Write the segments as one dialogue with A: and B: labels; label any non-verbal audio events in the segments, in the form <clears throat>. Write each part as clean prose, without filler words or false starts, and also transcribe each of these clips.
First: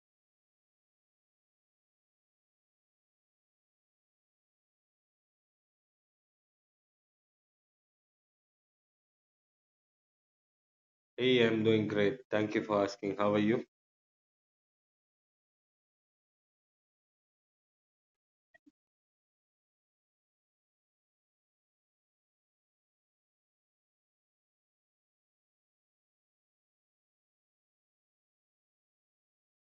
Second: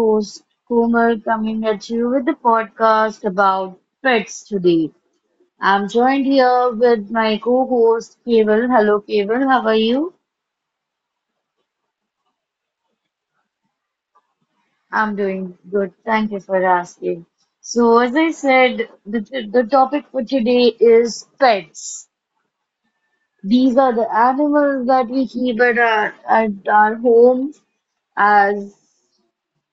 A: host Kumar coming at you with the podcast about pets today. I'm joined here with my co-host Keval. Hello Keval, how are you?
B: Hey, I'm doing great. Thank you for asking. How are you?
A: I'm doing good. Thank you for asking. So as I said, the topic for today is pets. These are the animals that we keep at our home as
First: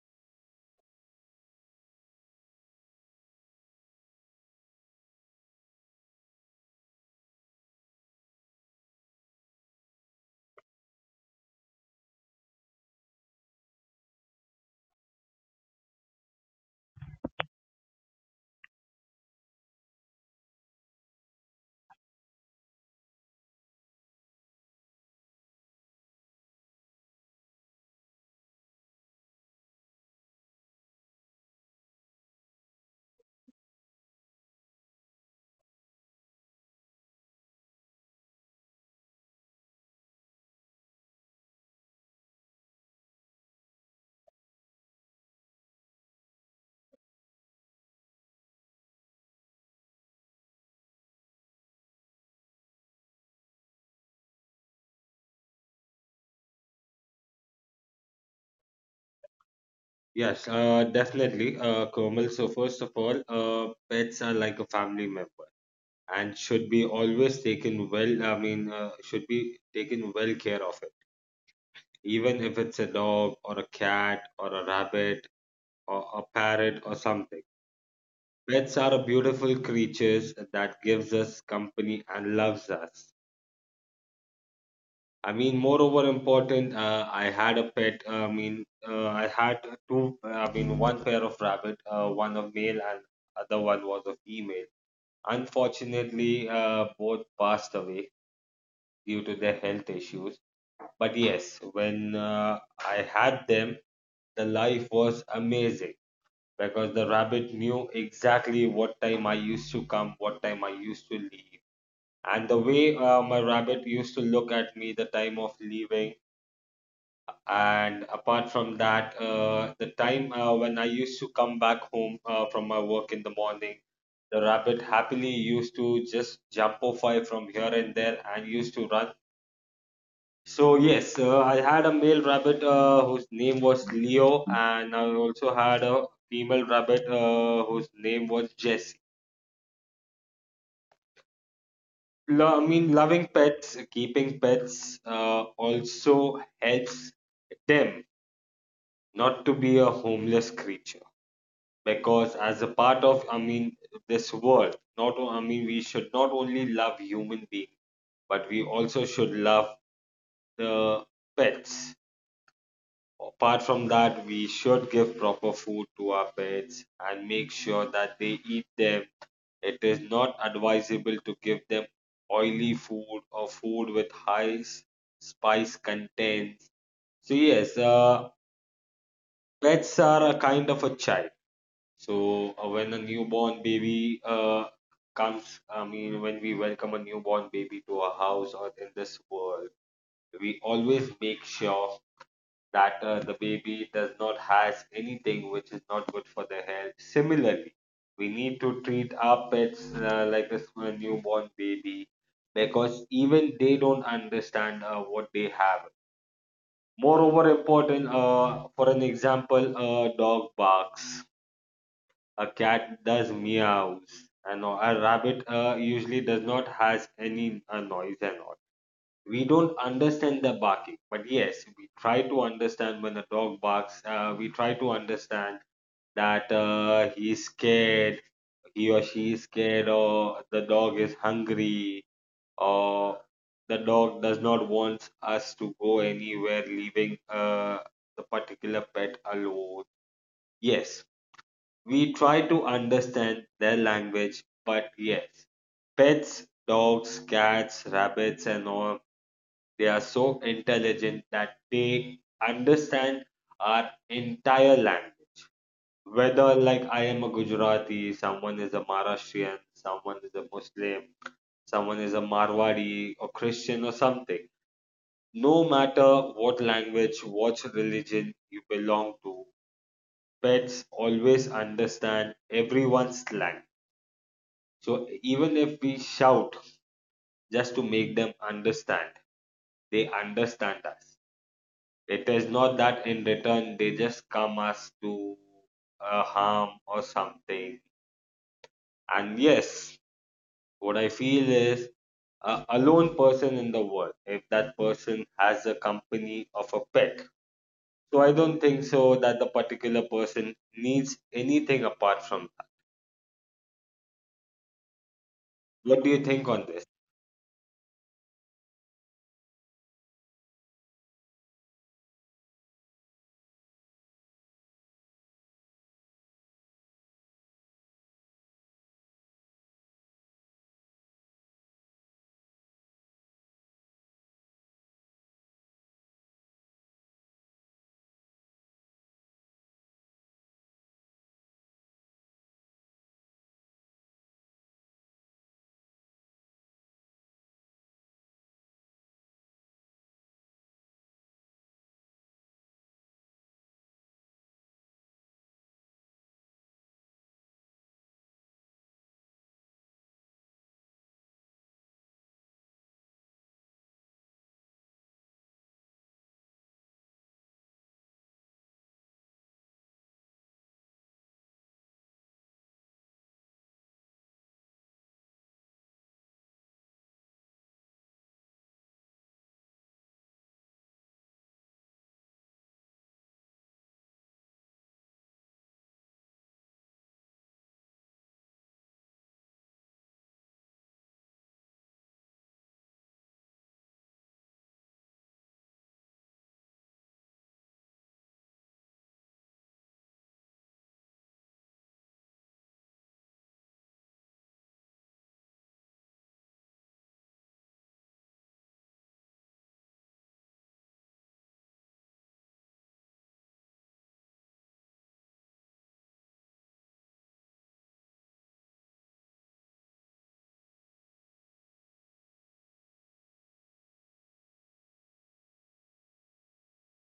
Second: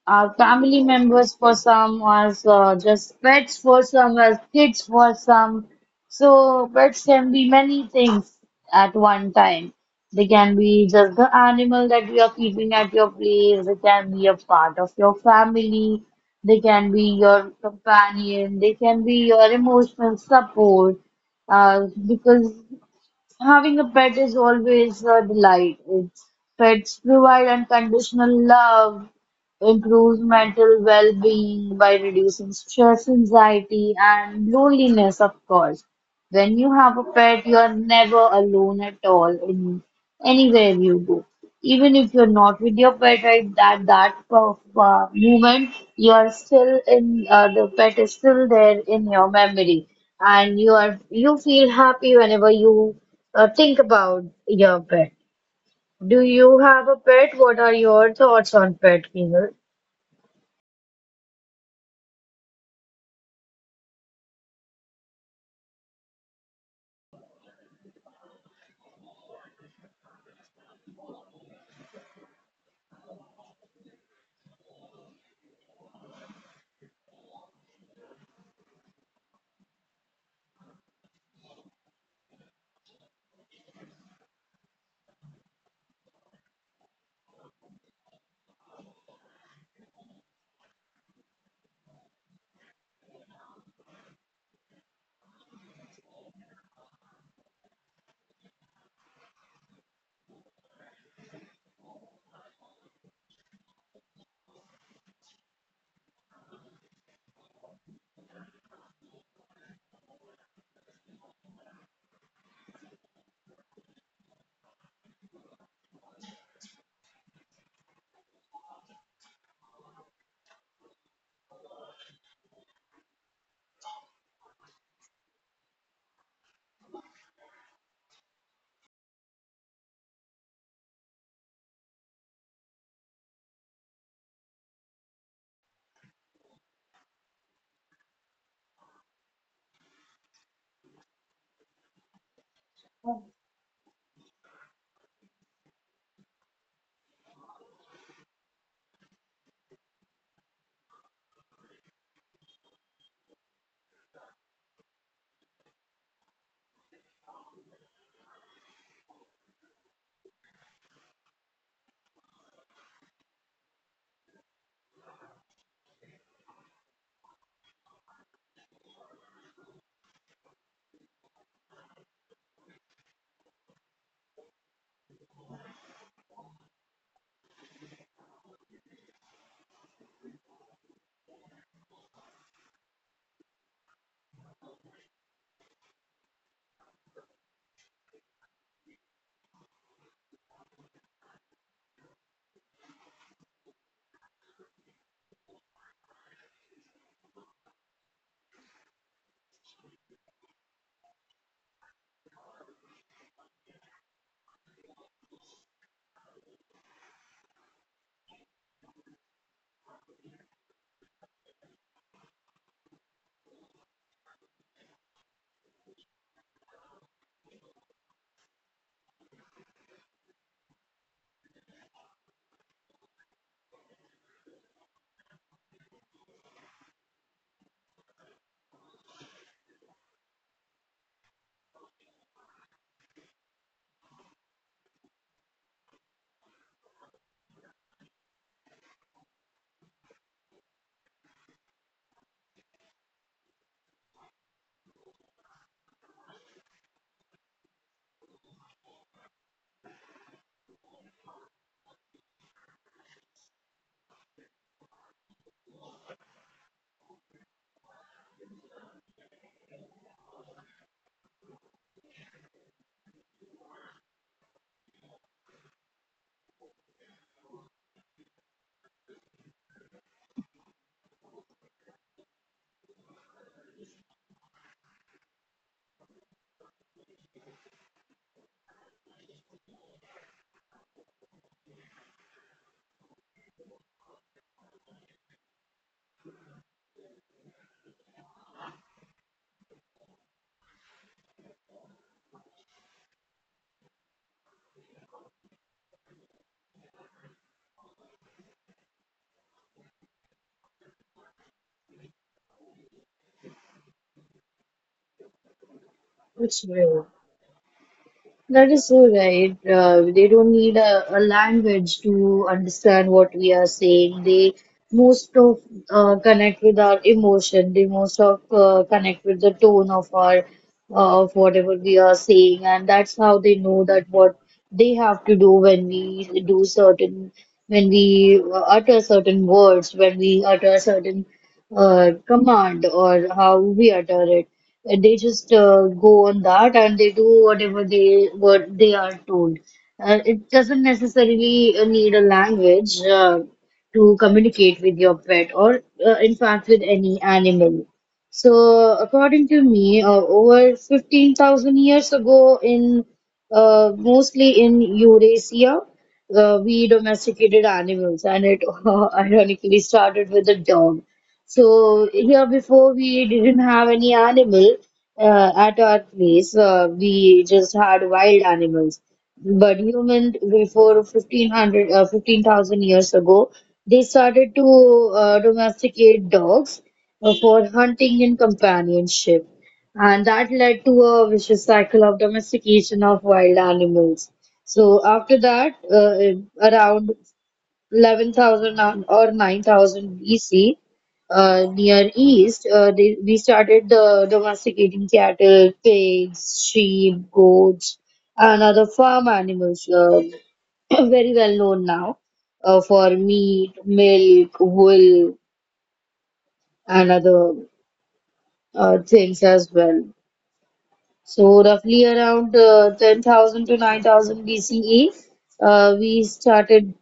A: Family members for some, or just pets for some, or kids for some. So pets can be many things at one time. They can be just the animal that you are keeping at your place. They can be a part of your family. They can be your companion. They can be your emotional support. Because Having a pet is always a delight. Pets provide unconditional love, improves mental well-being by reducing stress, anxiety, and loneliness, of course. When you have a pet, you are never alone at all in anywhere you go. Even if you're not with your pet right moment, you are still in the pet is still there in your memory, and you feel happy whenever you think about your pet. Do you have a pet? What are your thoughts on pet, Kinger?
B: Yes, definitely, Komal. So first of all, pets are like a family member and should be always taken well. I mean, should be taken well care of it, even if it's a dog or a cat or a rabbit or a parrot or something. Pets are a beautiful creatures that gives us company and loves us. I mean, moreover important, I had a pet. I mean, I had two. I mean, one pair of rabbit. One of male and other one was a female. Unfortunately, both passed away due to their health issues. But yes, when I had them, the life was amazing because the rabbit knew exactly what time I used to come, what time I used to leave. And the way my rabbit used to look at me the time of leaving. And apart from that, the time when I used to come back home from my work in the morning, the rabbit happily used to just jump off I from here and there and used to run. So yes, I had a male rabbit whose name was Leo, and I also had a female rabbit whose name was Jessie. I mean, loving pets, keeping pets also helps them not to be a homeless creature. Because as a part of, I mean, this world, not I mean, we should not only love human beings, but we also should love the pets. Apart from that, we should give proper food to our pets and make sure that they eat them. It is not advisable to give them oily food or food with high spice contents. So yes, pets are a kind of a child. So when a newborn baby comes, I mean, when we welcome a newborn baby to our house or in this world, we always make sure that the baby does not has anything which is not good for their health. Similarly, we need to treat our pets like a a newborn baby because even they don't understand what they have. Moreover, important, for an example, a dog barks, a cat does meows and all. A rabbit usually does not has any noise and all. We don't understand the barking, but yes, we try to understand. When a dog barks, we try to understand that he is scared, he or she is scared, or the dog is hungry, or the dog does not want us to go anywhere, leaving the particular pet alone. Yes, we try to understand their language, but yes, pets, dogs, cats, rabbits, and all, they are so intelligent that they understand our entire language. Whether, like, I am a Gujarati, someone is a Maharashtrian, someone is a Muslim, someone is a Marwadi or Christian or something. No matter what language, what religion you belong to, pets always understand everyone's language. So even if we shout just to make them understand, they understand us. It is not that in return they just come us to harm or something. And yes, what I feel is a alone person in the world, if that person has a company of a pet. So I don't think so that the particular person needs anything apart from that. What do you think
A: It's
B: on this?
A: great. That is so right. They don't need a language to understand what we are saying. They most of connect with our emotion. They most of connect with the tone of our of whatever we are saying, and that's how they know that what they have to do when we do certain when we utter certain words, when we utter certain command or how we utter it. They just go on that and they do what they are told. It doesn't necessarily need a language to communicate with your pet or, in fact, with any animal. So, according to me, over 15,000 years ago, in mostly in Eurasia, we domesticated animals, and it <laughs> ironically started with a dog. So here before we didn't have any animal at our place. We just had wild animals. But human before 15,000 years ago, they started to domesticate dogs for hunting and companionship. And that led to a vicious cycle of domestication of wild animals. So after that, around 11,000 or 9,000 BC, near East, we started the domesticating cattle, pigs, sheep, goats, and other farm animals, <clears throat> very well known now, for meat, milk, wool, and other things as well. So roughly around 10,000 to 9,000 BCE, we started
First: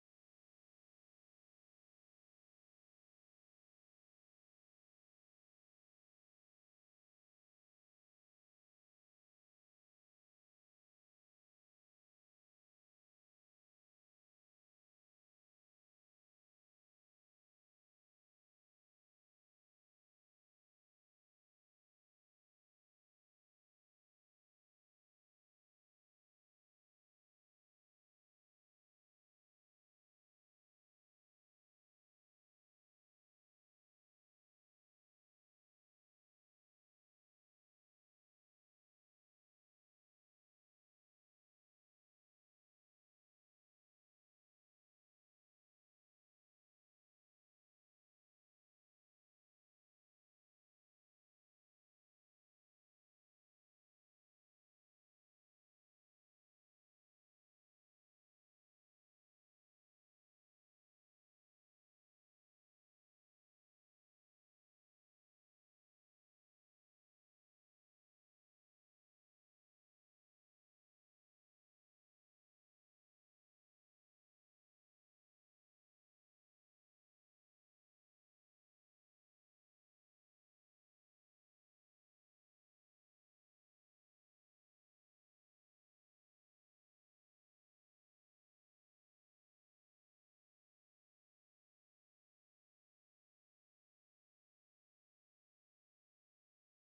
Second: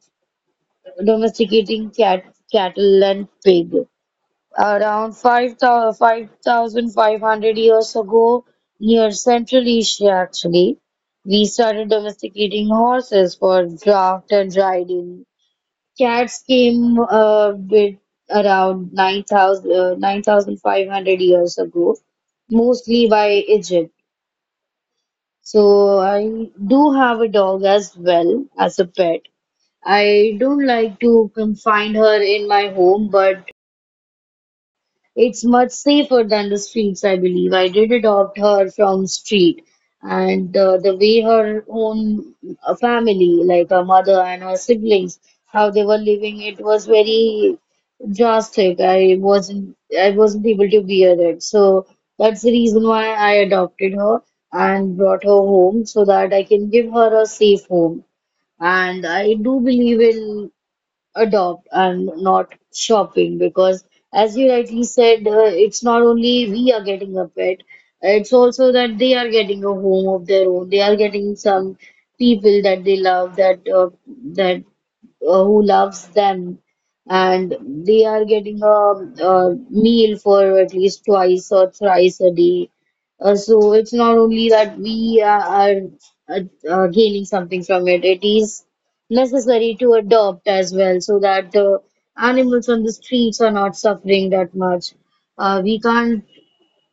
A: domesticating cat, cattle and pig. Around 5,000 5,500 years ago, near Central Asia actually, we started domesticating horses for draft and riding. Cats came with around 9,500 years ago, mostly by Egypt. So I do have a dog as well as a pet. I don't like to confine her in my home, but it's much safer than the streets, I believe. I did adopt her from street, and the way her own family, like her mother and her siblings, how they were living, it was very drastic. I wasn't able to bear it. So that's the reason why I adopted her and brought her home so that I can give her a safe home. And I do believe in adopt and not shopping because as you rightly said it's not only we are getting a pet, it's also that they are getting a home of their own, they are getting some people that they love, that that who loves them, and they are getting a meal for at least twice or thrice a day. So it's not only that we are uh, gaining something from it, it is necessary to adopt as well so that the animals on the streets are not suffering that much. We can't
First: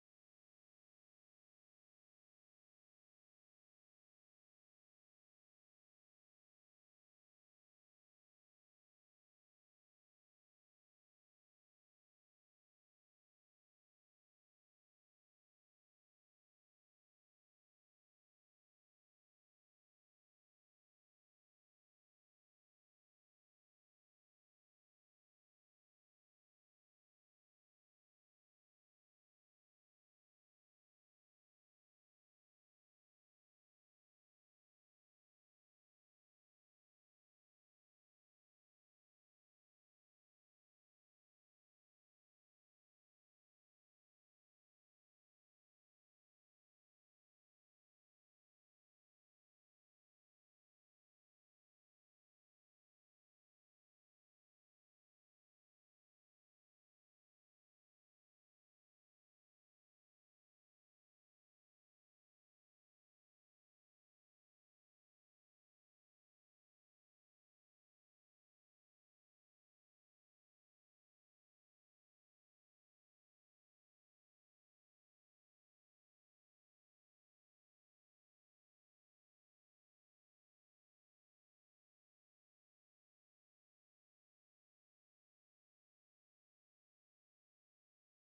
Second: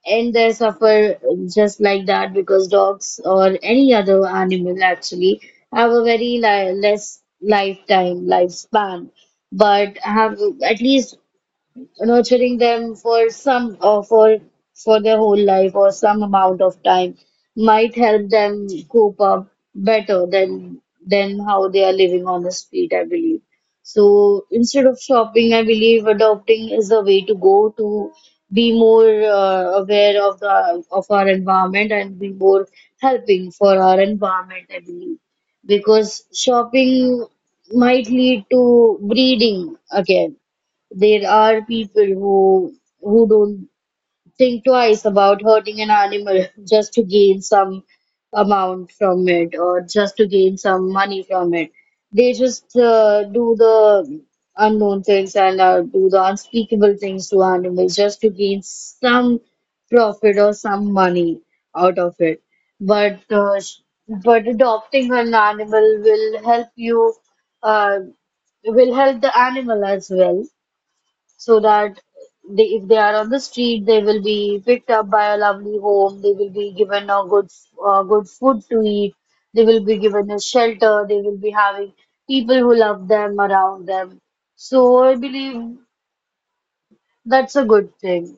A: and they suffer just like that because dogs or any other animal actually have a very li less lifetime lifespan but have at least nurturing them for some or for their whole life or some amount of time might help them cope up better than how they are living on the street, I believe. So instead of shopping, I believe adopting is the way to go, to be more aware of the of our environment and be more helping for our environment, I believe. Because shopping might lead to breeding again. There are people who don't think twice about hurting an animal <laughs> just to gain some amount from it or just to gain some money from it. They just do the unknown things and do the unspeakable things to animals just to gain some profit or some money out of it. But uh, sh- but adopting an animal will help you uh, will help the animal as well, so that they, if they are on the street, they will be picked up by a lovely home. They will be given good food to eat. They will be given a shelter. They will be having people who love them around them. So I believe that's a good thing.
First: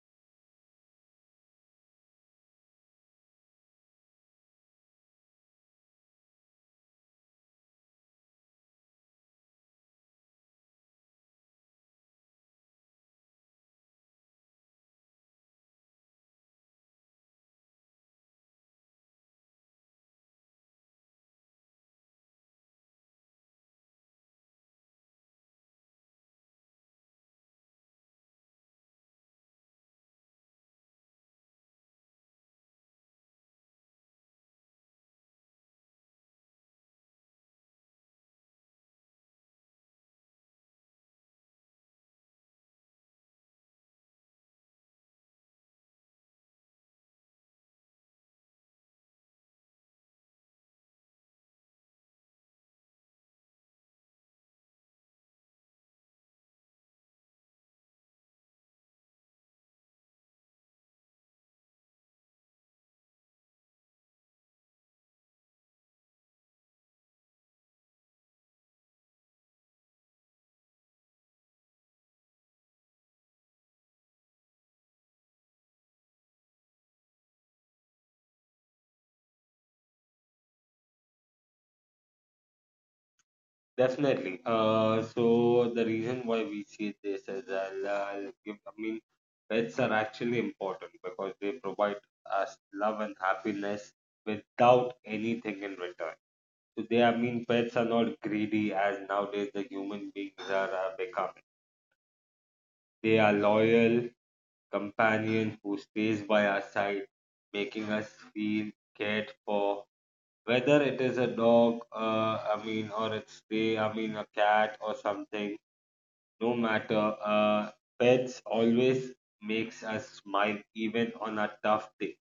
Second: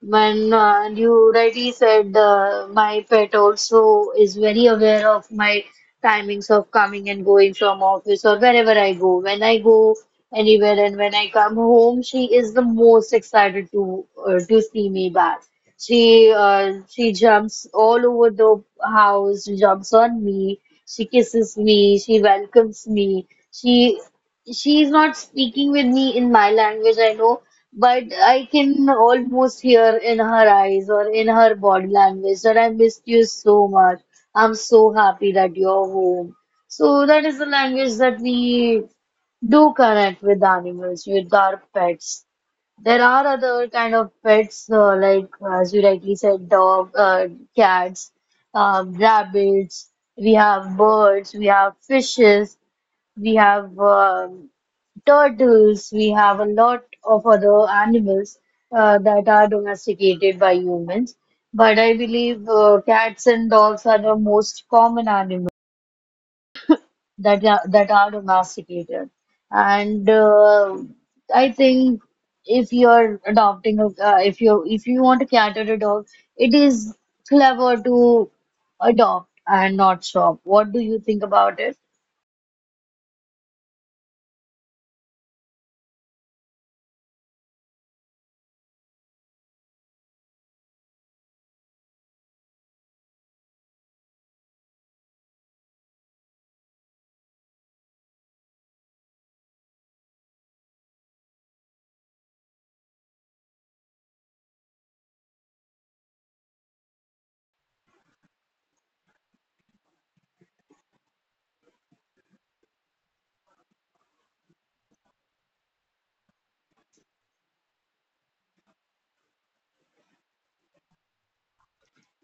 A: When you rightly said, my pet also is very aware of my timings of coming and going from office or wherever I go. When I go anywhere and when I come home, she is the most excited to see me back. She jumps all over the house, she jumps on me, she kisses me, she welcomes me. She's not speaking with me in my language, I know, but I can almost hear in her eyes or in her body language that I missed you so much. I'm so happy that you're home. So that is the language that we do connect with animals, with our pets. There are other kind of pets, like as you rightly said, cats, rabbits. We have birds. We have fishes. We have. Turtles, we have a lot of other animals that are domesticated by humans. But I believe cats and dogs are the most common animals that are domesticated. And I think if you're adopting a, if you want to cat or a dog, it is clever to adopt and not shop. What do you think about it?
B: Definitely. So the reason why we see this as I'll give, I mean, pets are actually important because they provide us love and happiness without anything in return. So they, I mean, pets are not greedy as nowadays the human beings are becoming. They are loyal companion who stays by our side, making us feel cared for. Whether it is a dog, I mean, or it's they, I mean, a cat or something. No matter, pets always makes us smile even on a tough day.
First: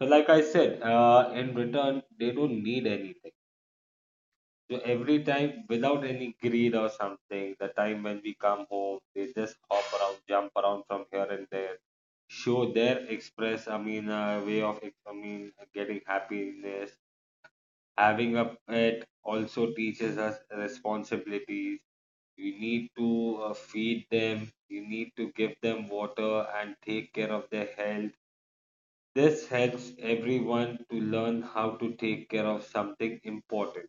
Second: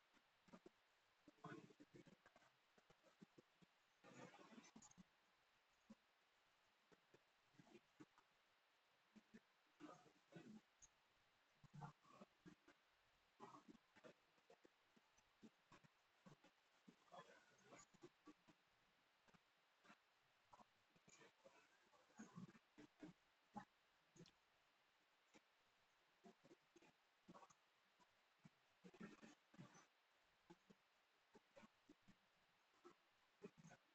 B: So, like I said, in return they don't need anything. So every time, without any greed or something, the time when we come home, they just hop around, jump around from here and there, show their express. I mean, way of I mean, getting happiness. Having a pet also teaches us responsibilities. You need to feed them. You need to give them water and take care of their health. This helps everyone to learn how to take care of something important.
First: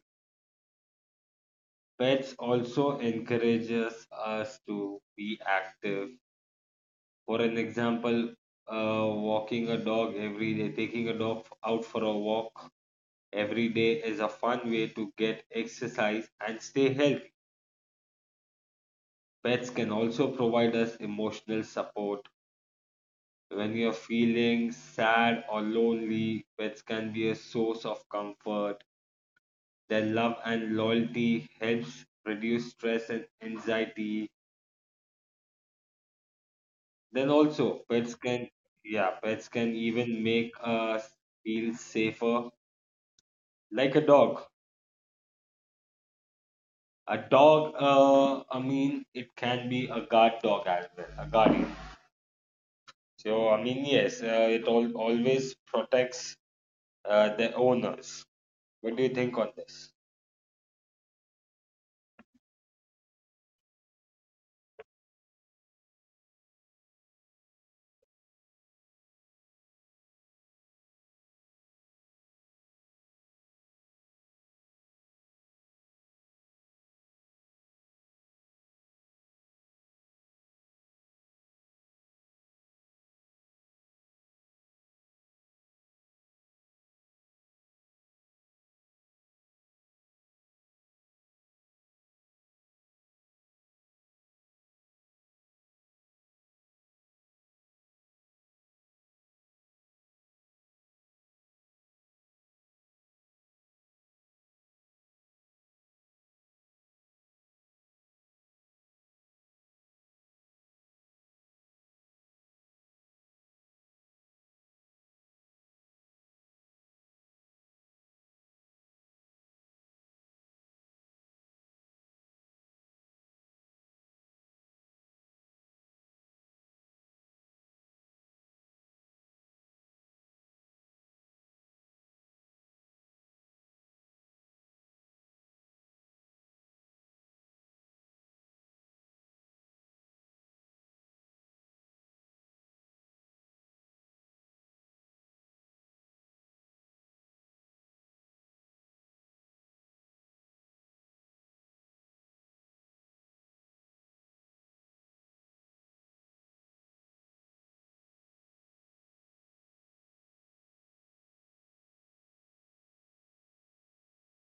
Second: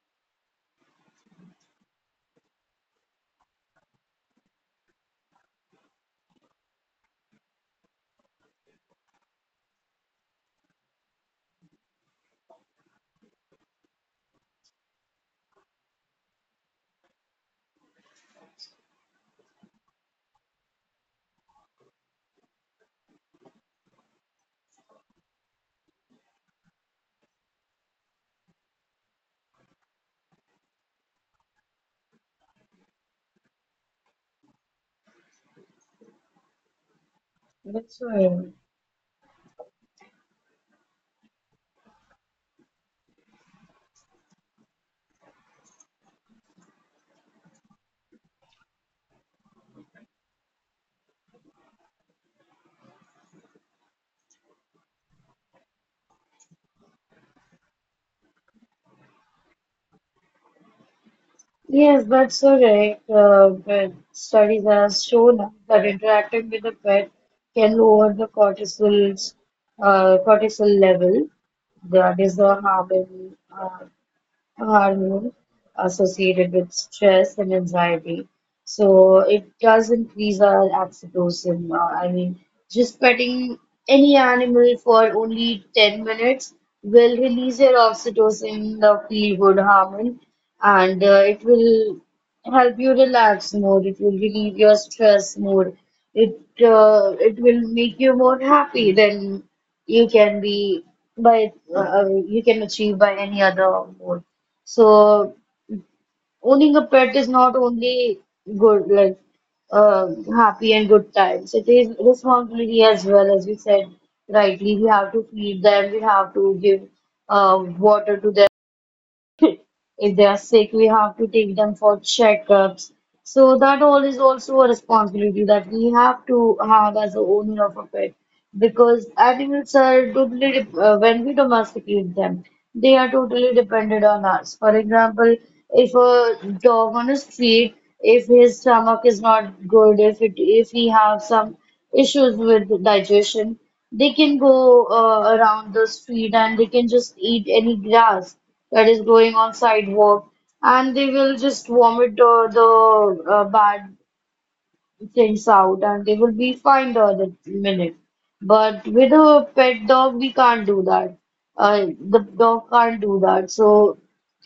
B: Pets also encourages us to be active. For an example, walking a dog every day, taking a dog out for a walk every day, is a fun way to get exercise and stay healthy. Pets can also provide us emotional support. When you're feeling sad or lonely, pets can be a source of comfort. Their love and loyalty helps reduce stress and anxiety. Then also,
A: That's
B: pets can,
A: why.
B: yeah, pets can even make us feel safer, like a dog. A dog, I mean, it can be a guard dog as well, a guardian. So, I mean, yes, it all, always protects the owners. What do you think on this?
A: Yes, that's correct. But studies have shown us that interacting with a pet can lower the cortisol level. That is the hormone hormone associated with stress and anxiety. So it does increase our oxytocin. I mean, just petting any animal for only 10 minutes will release your oxytocin, the feel-good hormone, and it will help you relax more. It will relieve your stress more. It it will make you more happy than you can be you can achieve by any other mode. So owning a pet is not only good, like uh, happy and good times. It is responsibility as well, as we said rightly. We have to feed them. We have to give water to them. If they are sick, we have to take them for checkups. So that all is also a responsibility that we have to have as the owner of a pet because animals are when we domesticate them, they are totally dependent on us. For example, if a dog on a street, if his stomach is not good, if he has some issues with digestion. They can go around the street and they can just eat any grass that is growing on sidewalk, and they will just vomit the bad things out and they will be fine the other minute. But with a pet dog, we can't do that. The dog can't do that. So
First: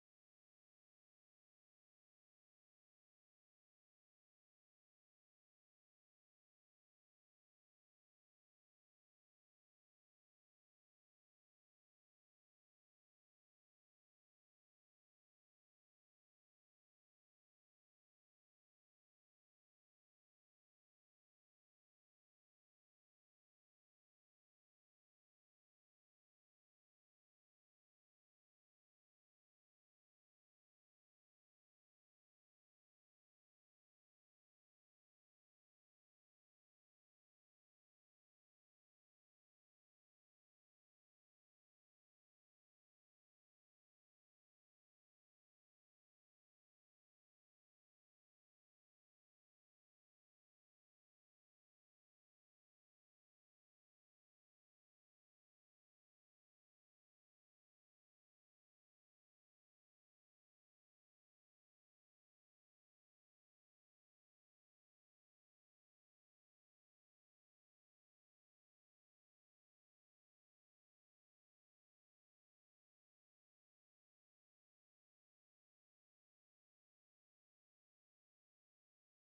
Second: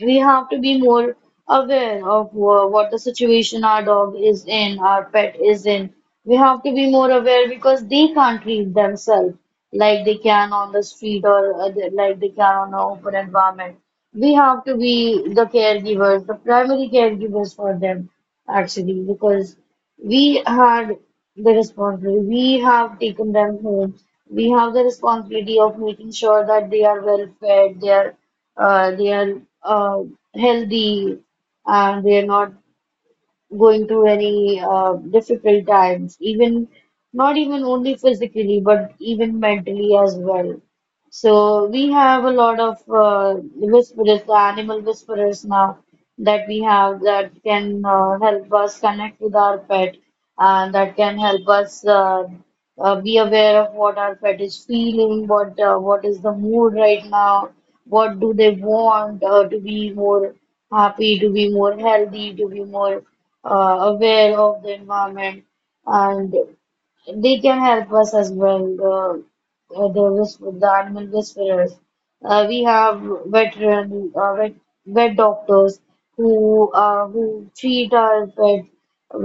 A: we have to be more aware of what the situation our dog is in, our pet is in. We have to be more aware because they can't read themselves like they can on the street or like they can on an open environment. We have to be the caregivers, the primary caregivers for them, actually, because we had the responsibility. We have taken them home. We have the responsibility of making sure that they are well fed, they are healthy, and they are not going through any difficult times, even not even only physically, but even mentally as well. So we have a lot of whisperers, the animal whisperers now that we have that can help us connect with our pet and that can help us. Be aware of what our pet is feeling, what is the mood right now, what do they want to be more happy, to be more healthy, to be more aware of the environment, and they can help us as well. The whisper, the animal whisperers. We have veteran uh, vet, vet doctors who treat our pets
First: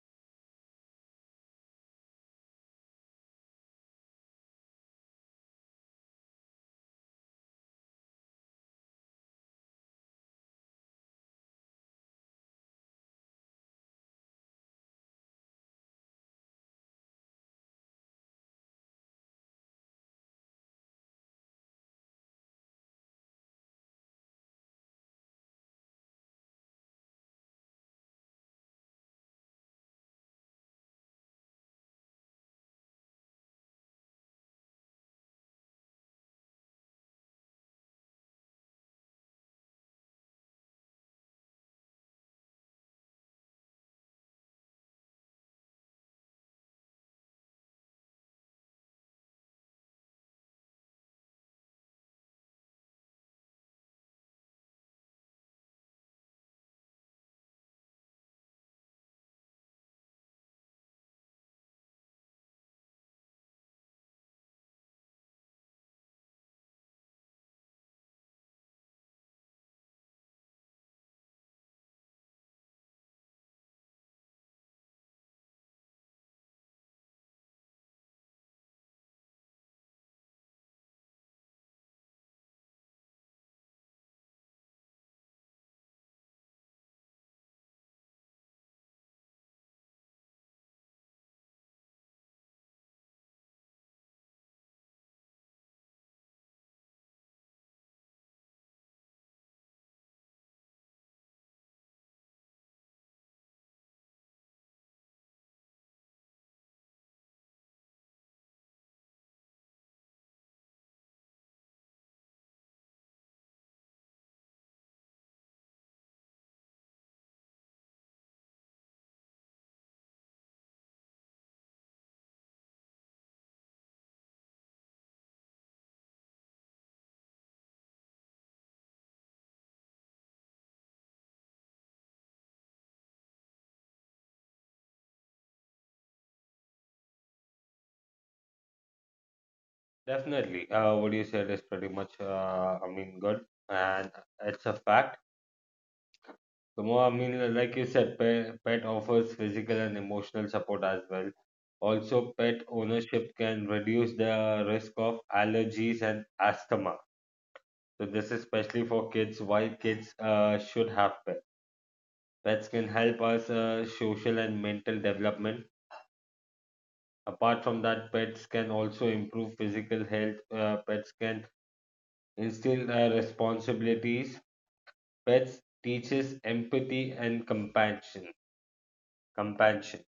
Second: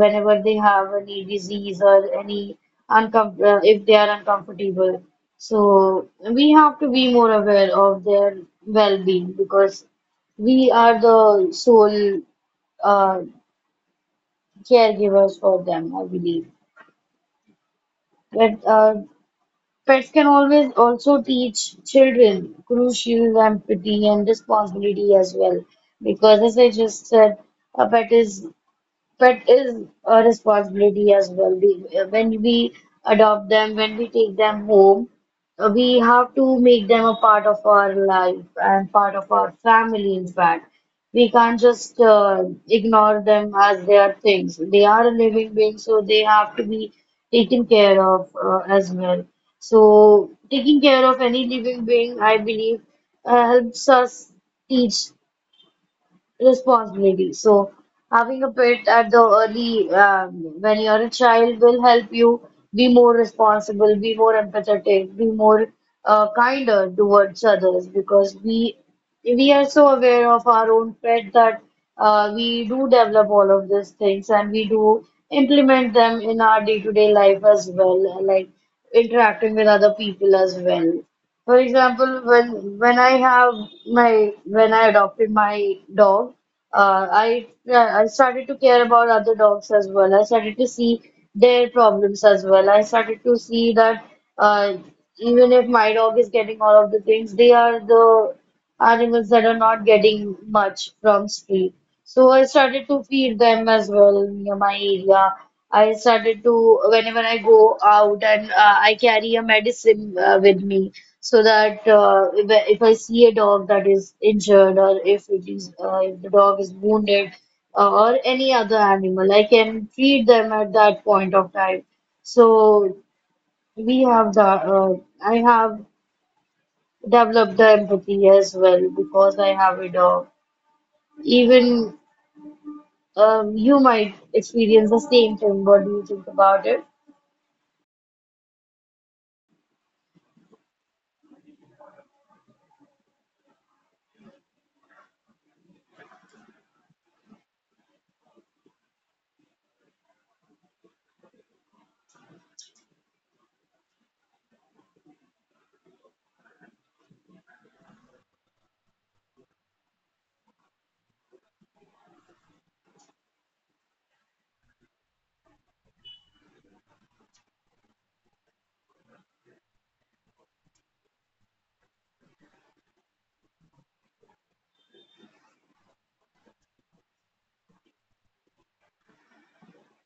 A: whenever they have any disease or any uncom if they are uncomfortable. So we have to be more aware of their well-being because we are the sole uh, caregivers for them, I believe. But Pets can always also teach children crucial empathy and responsibility as well. Because as I just said, a pet is a responsibility as well. When we adopt them, when we take them home, we have to make them a part of our life and part of our family, in fact. We can't just ignore them as they are things. They are a living being, so they have to be taken care of as well. So, taking care of any living being, I believe, helps us teach responsibility. So having a pet at the early when you're a child will help you be more responsible, be more empathetic, be more kinder towards others because we are so aware of our own pet that we do develop all of these things and we do implement them in our day-to-day life as well, like interacting with other people as well. For example, when I adopted my dog, I, yeah, I started to care about other dogs as well. I started to see their problems as well. I started to see that uh, even if my dog is getting all of the things, they are the animals that are not getting much from street. So I started to feed them as well near my area. I started to, whenever I go out, and I carry a medicine with me so that if I see a dog that is injured or if it is, if the dog is wounded or any other animal, I can treat them at that point of time. So we have the, uh, I have develop the empathy as well because I have a dog. Even you might experience the same thing. What do you think about it?
B: Definitely. What you said is pretty much, I mean, good. And it's a fact. The more, I mean, like you said, pet offers physical and emotional support as well. Also, pet ownership can reduce the risk of allergies and asthma. So this is especially for kids. Why kids should have pets. Pets can help us social and mental development. Apart from that, pets can also improve physical health. Pets can instill responsibilities. Pets teaches empathy and compassion. Compassion.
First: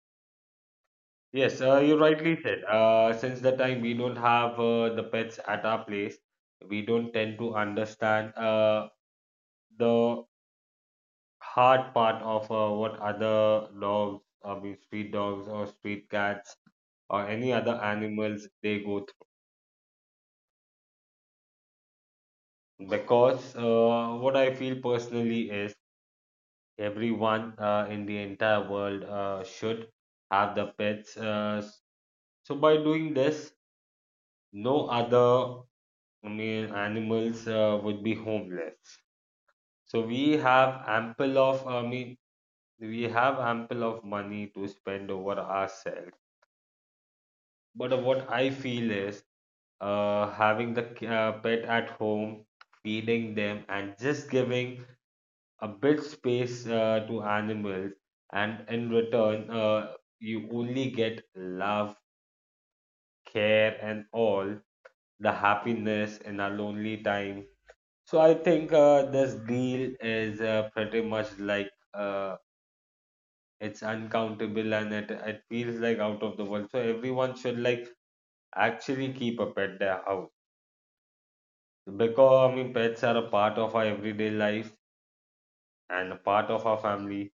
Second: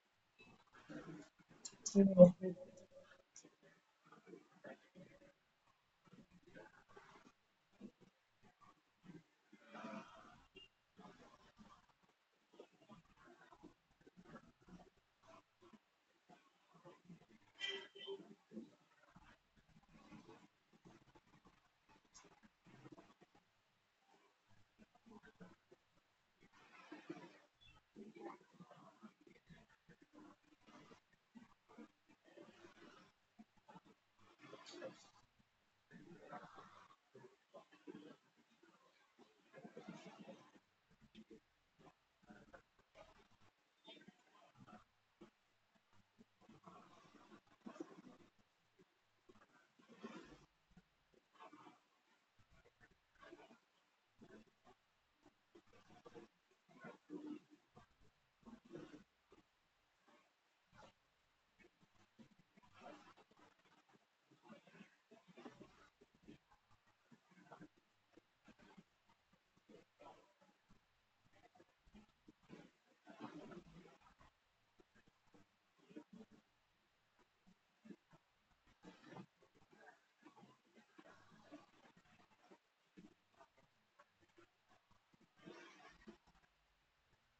B: Yes, you
A: Yeah,
B: rightly said. Since the time we don't have the pets at our place, we don't tend to understand the hard part of what other dogs, I mean, street dogs or street cats or any other animals they go through. Because what I feel personally is everyone in the entire world should have the pets. So by doing this, no other, I mean, animals would be homeless. So we have ample of, I mean, we have ample of money to spend over ourselves. But what I feel is, having the pet at home, feeding them, and just giving a bit space to animals, and in return, you only get love, care, and all the happiness in our lonely times. So I think this deal is pretty much like, it's uncountable and it feels like out of the world. So everyone should like actually keep a pet their house because, I mean, pets are a part of our everyday life and a part of our family.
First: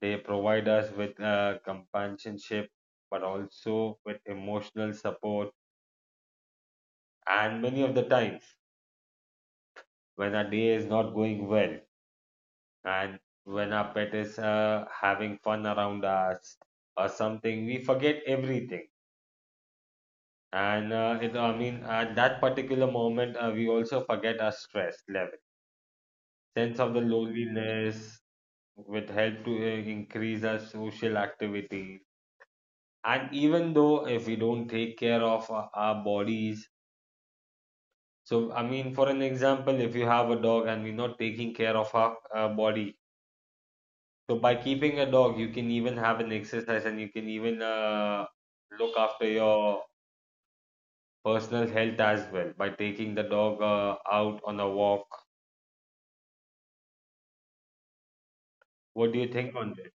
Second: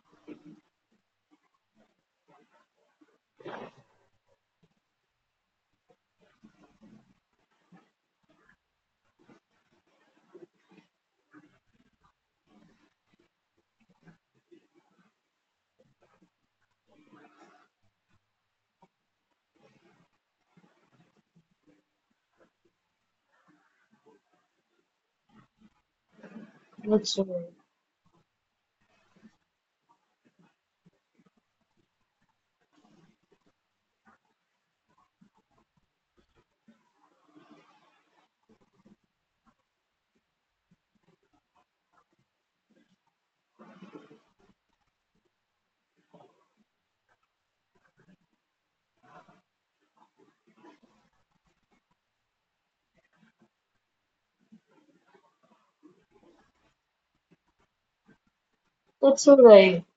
B: They provide us with companionship, but also with emotional support. And many of the times when our day is not going well and when our pet is having fun around us or something, we forget everything, and it, I mean, at that particular moment, we also forget our stress level, sense of the
A: that's all right.
B: loneliness. Would help to increase our social activity, and even though if we don't take care of our bodies. So, I mean, for an example, if you have a dog and we're not taking care of our body. So by keeping a dog, you can even have an exercise and you can even look after your personal health as well by taking the dog out on a walk. What do you
A: That's all
B: think on
A: right.
B: that?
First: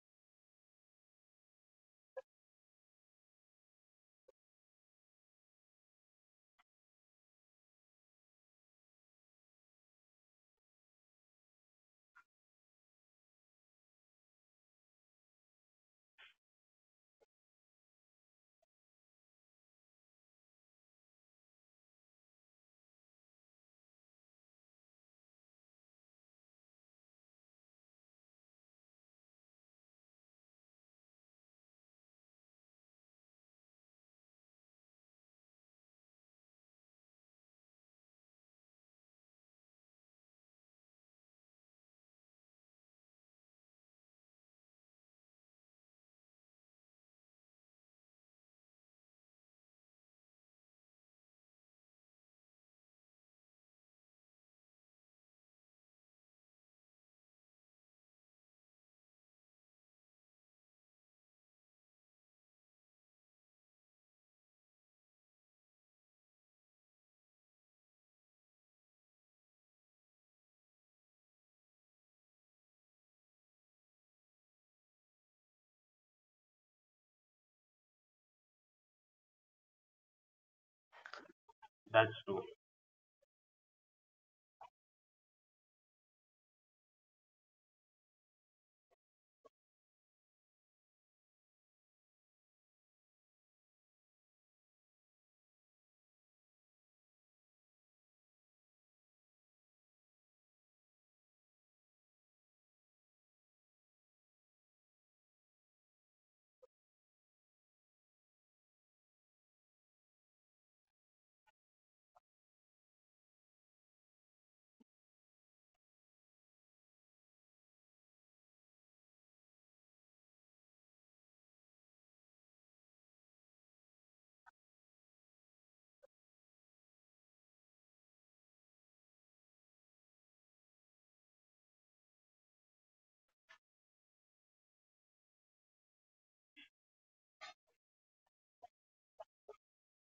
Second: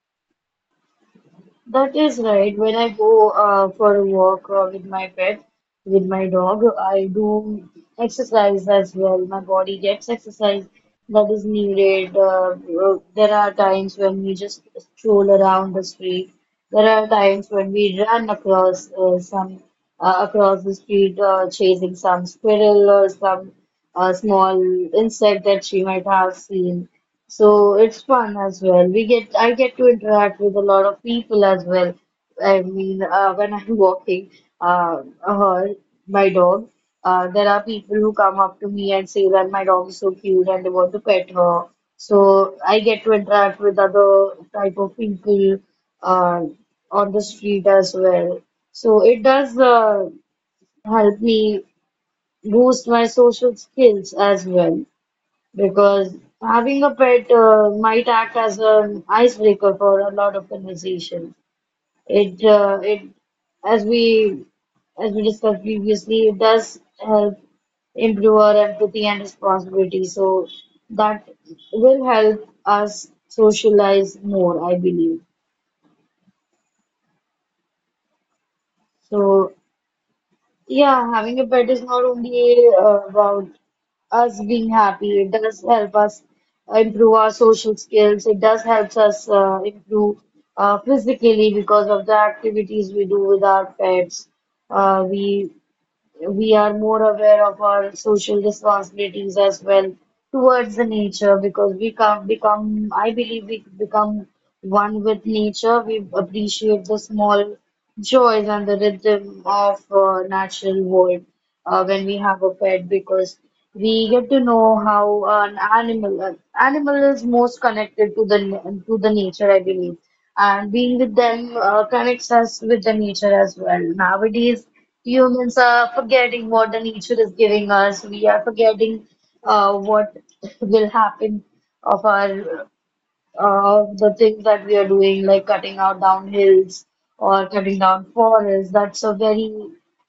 A: That is right. When I go for a walk with my pet, with my dog, I do exercise as well. My body gets exercise that is needed. There are times when we just stroll around the street. There are times when we run across some across the street chasing some squirrel or some a small insect that she might have seen. So it's fun as well. We get I get to interact with a lot of people as well. I mean, when I'm <laughs> walking her, my dog, there are people who come up to me and say that my dog is so cute and they want to pet her. So I get to interact with other type of people uh, on the street as well. So it does help me boost my social skills as well because having a pet might act as an icebreaker for a lot of conversation. It, as we, as we discussed previously, it does help improve our empathy and responsibility. So that will help us socialize more, I believe. So yeah, having a pet is not
B: That's true.
A: only about us being happy. It does help us improve our social skills. It does helps us improve physically because of the activities we do with our pets. Uh, we we are more aware of our social responsibilities as well towards the nature because we come become, I believe, we become one with nature. We appreciate the small joys and the rhythm of natural world when we have a pet because we get to know how an animal is most connected to the, to the nature, I believe, and being with them connects us with the nature as well. Nowadays, humans are forgetting what the nature is giving us. We are forgetting what <laughs> will happen of our, the things that we are doing, like cutting out down hills or cutting down forests. That's a very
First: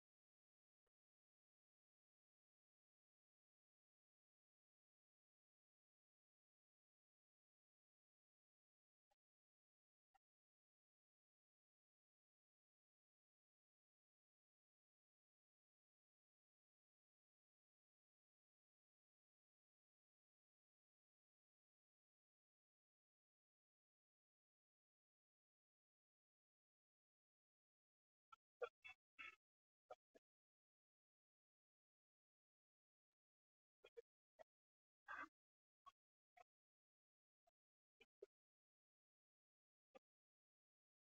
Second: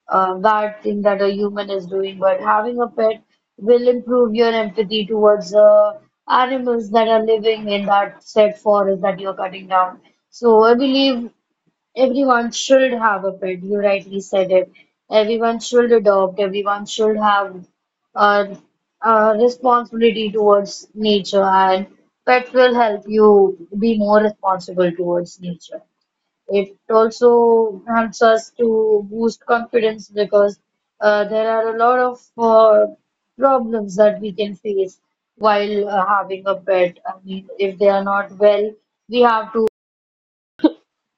A: bad thing that a human is doing. But having a pet will improve your empathy towards the animals that are living in that said forest that you're cutting down. So I believe everyone should have a pet. You rightly said it. Everyone should adopt. Everyone should have a, a responsibility towards nature, and pets will help you be more responsible towards nature. It also helps us to boost confidence because there are a lot of problems that we can face while having a pet. I mean, if they are not well, we have to.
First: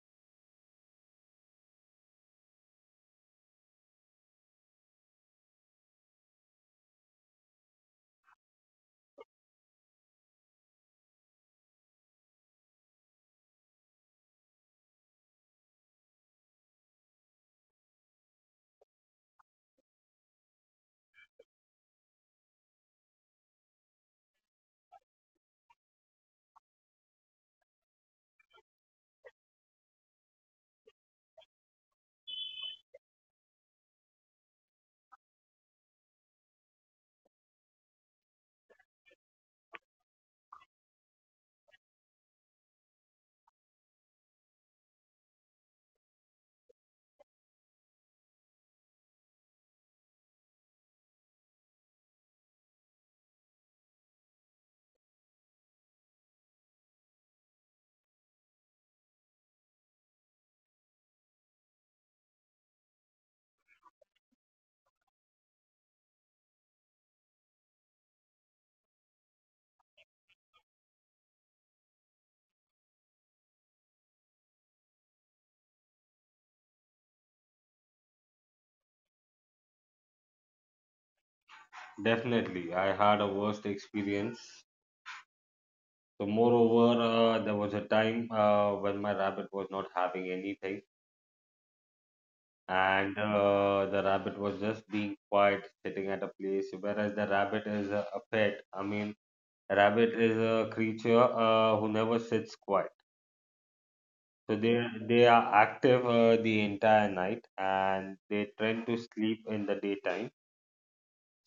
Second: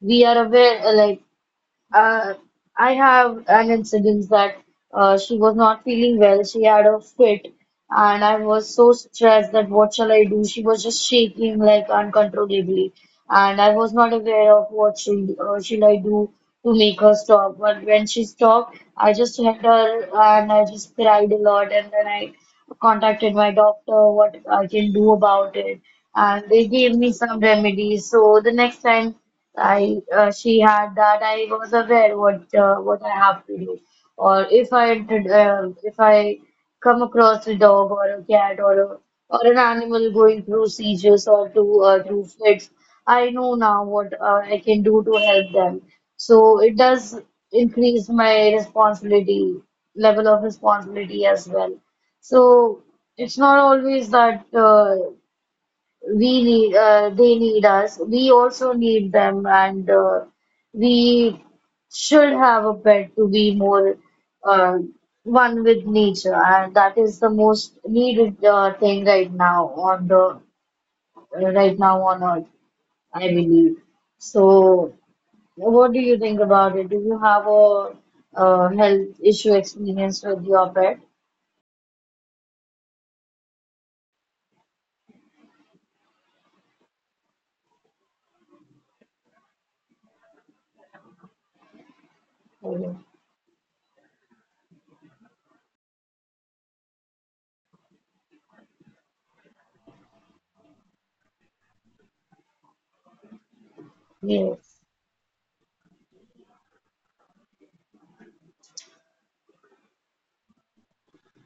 A: We are aware, like, uh, I have an incident that she was not feeling well. She had a fit, and I was so stressed that what shall I do? She was just shaking like uncontrollably, and I was not aware of what should I do to make her stop. But when she stopped, I just held her and I just cried a lot, and then I contacted my doctor what I can do about it, and they gave me some remedies. So the next time I she had that, I was aware what I have to do, or if I did, if I come across a dog or a cat or a, or an animal going through seizures or to through fits, I know now what I can do to help them. So it does increase my responsibility level of responsibility as well. So it's not always that we need they need us, we also need them, and we should have a pet to be more uh, one with nature, and that is the most needed thing right now on earth, I believe. So what do you think about it? Do you have a, uh, health issue experience with your pet?
B: Definitely, I had a worst experience. So moreover, there was a time when my rabbit was not having anything,
A: Okay.
B: and the rabbit was just being quiet, sitting at a place. Whereas the rabbit is a pet. I mean, rabbit is a creature who never sits quiet. So
A: Yes,
B: they are active the entire night and they tend to sleep in the daytime.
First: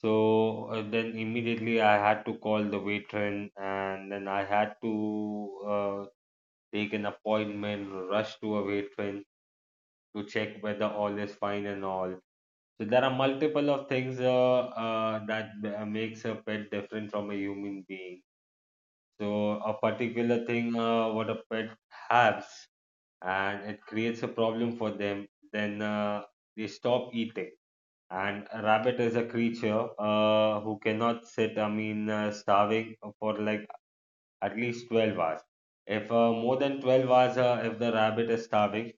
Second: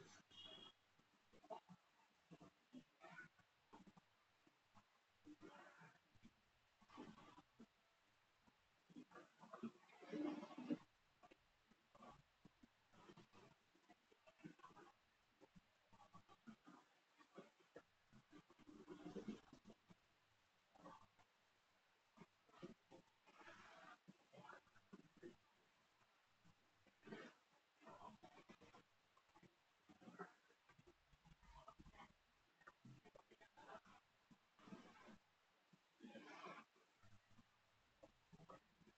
B: So then immediately I had to call the matron and then I had to uh, take an appointment, rush to a matron to check whether all is fine and all. So there are multiple of things that makes a pet different from a human being. So a particular thing what a pet has and it creates a problem for them. Then they stop eating. And a rabbit is a creature who cannot sit, I mean, starving for like at least 12 hours. If more than 12 hours, if the rabbit is starving,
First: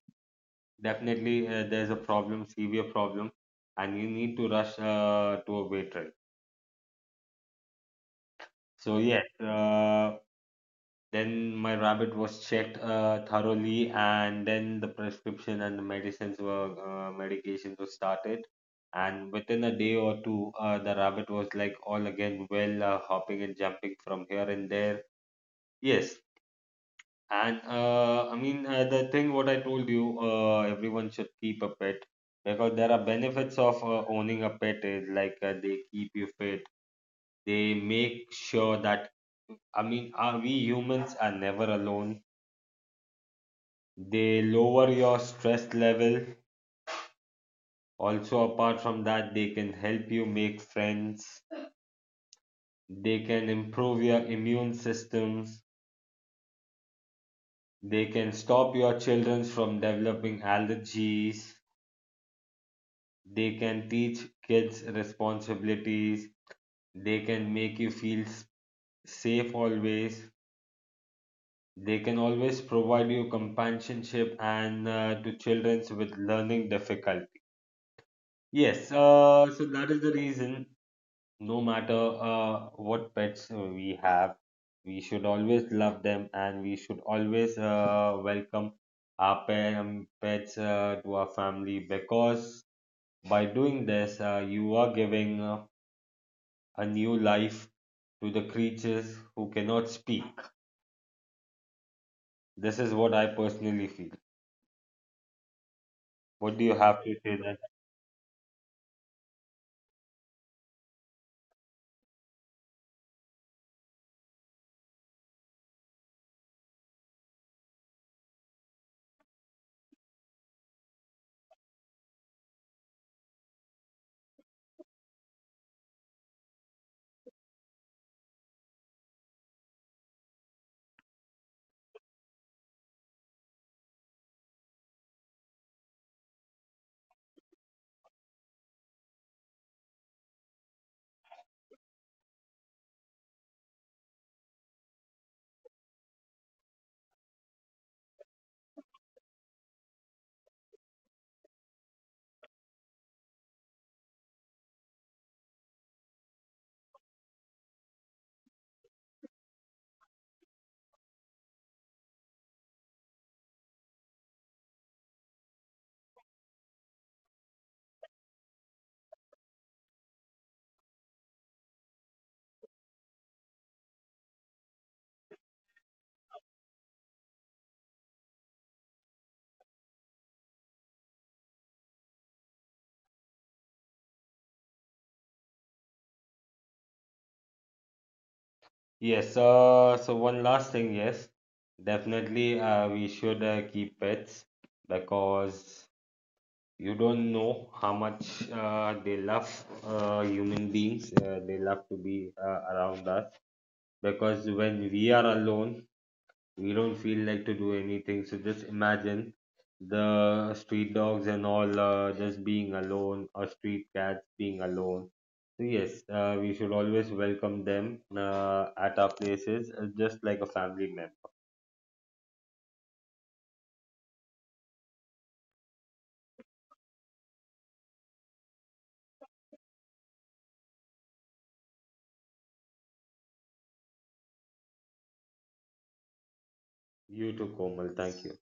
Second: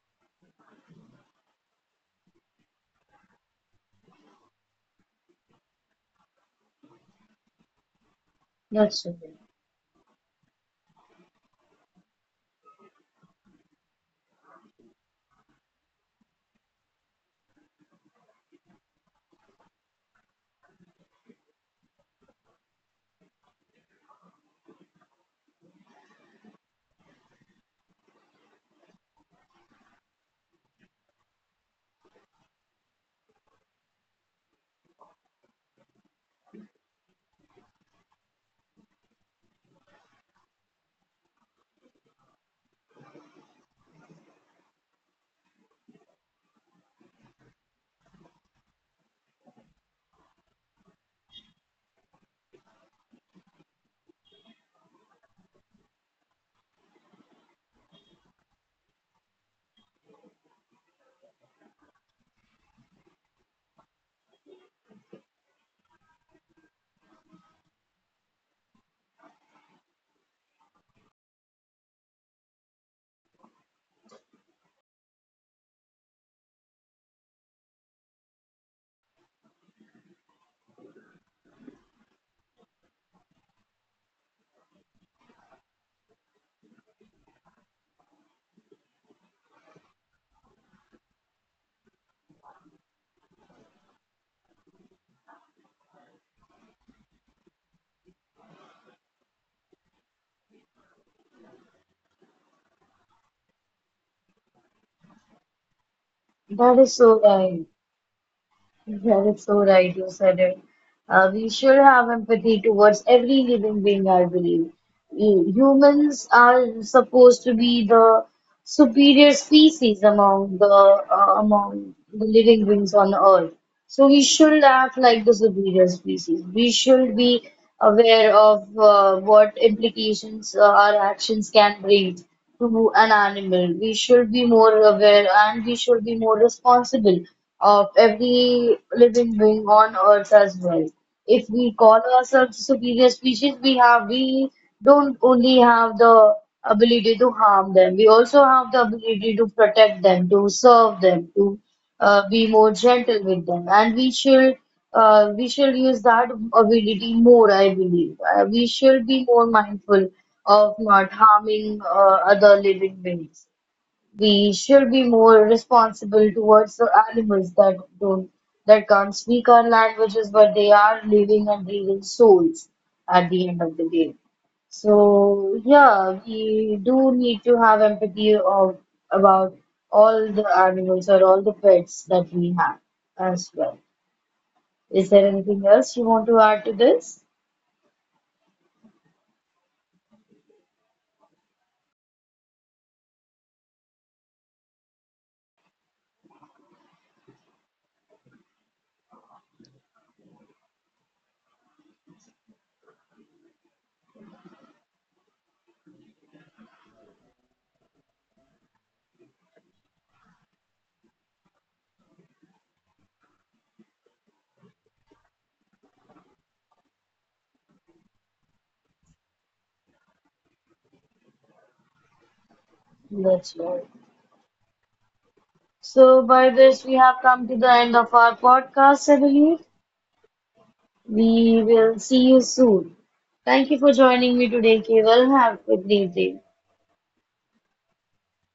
B: definitely there's a problem, severe problem, and you need to rush to a veterinarian. So,
A: that's
B: yes,
A: okay.
B: then my rabbit was checked thoroughly, and then the prescription and the medicines were medications were started. And within a day or two, the rabbit was like all again well, hopping and jumping from here and there. Yes, and I mean, the thing what I told you, everyone should keep a pet because there are benefits of owning a pet is like, they keep you fit. They make sure that, I mean, are we humans are never alone. They lower your stress level. Also, apart from that, they can help you make friends. They can improve your immune systems. They can stop your children from developing allergies. They can teach kids responsibilities. They can make you feel safe always. They can always provide you companionship and to children with learning difficulty. Yes, so that is the reason. No matter what pets we have, we should always love them and we should always welcome our pets to our family because by doing this, you are giving a new life to the creatures who cannot speak. This is what I personally feel. What do
A: That
B: you
A: is
B: have
A: so
B: to say
A: right.
B: then?
A: That is so right, you said it. We should have empathy towards every living being, I believe. Humans are supposed to be the superior species among the, among the living beings on Earth. So we shouldn't act like the superior species. We should be aware of what implications our actions can bring to an animal. We should be more aware and we should be more responsible of every living being on earth as well. If we call ourselves superior species, we don't only have the ability to harm them, we also have the ability to protect them, to serve them, to be more gentle with them, and we should use that ability more. I believe we should be more mindful of not harming other living beings. We should be more responsible towards the animals that don't that can't speak our languages, but they are living and breathing souls at the end of the day. So yeah, we do need to have empathy of, about all the animals or all the pets that we have as well. Is there anything else you want to add to this?
B: Yes, so one last thing, yes, definitely we should keep pets because you don't know how much they love human beings. They love to be around us because when we are alone, we don't feel like to do anything. So just imagine the street dogs and all just being alone or street cats being alone. So yes, we should always welcome them at our places just like a family member.
A: That's right. So by this we have come to the end of our podcast, I believe. We will see you soon. Thank you for joining me today, Keval. Have a great day.
B: You too, Komal. Thank you.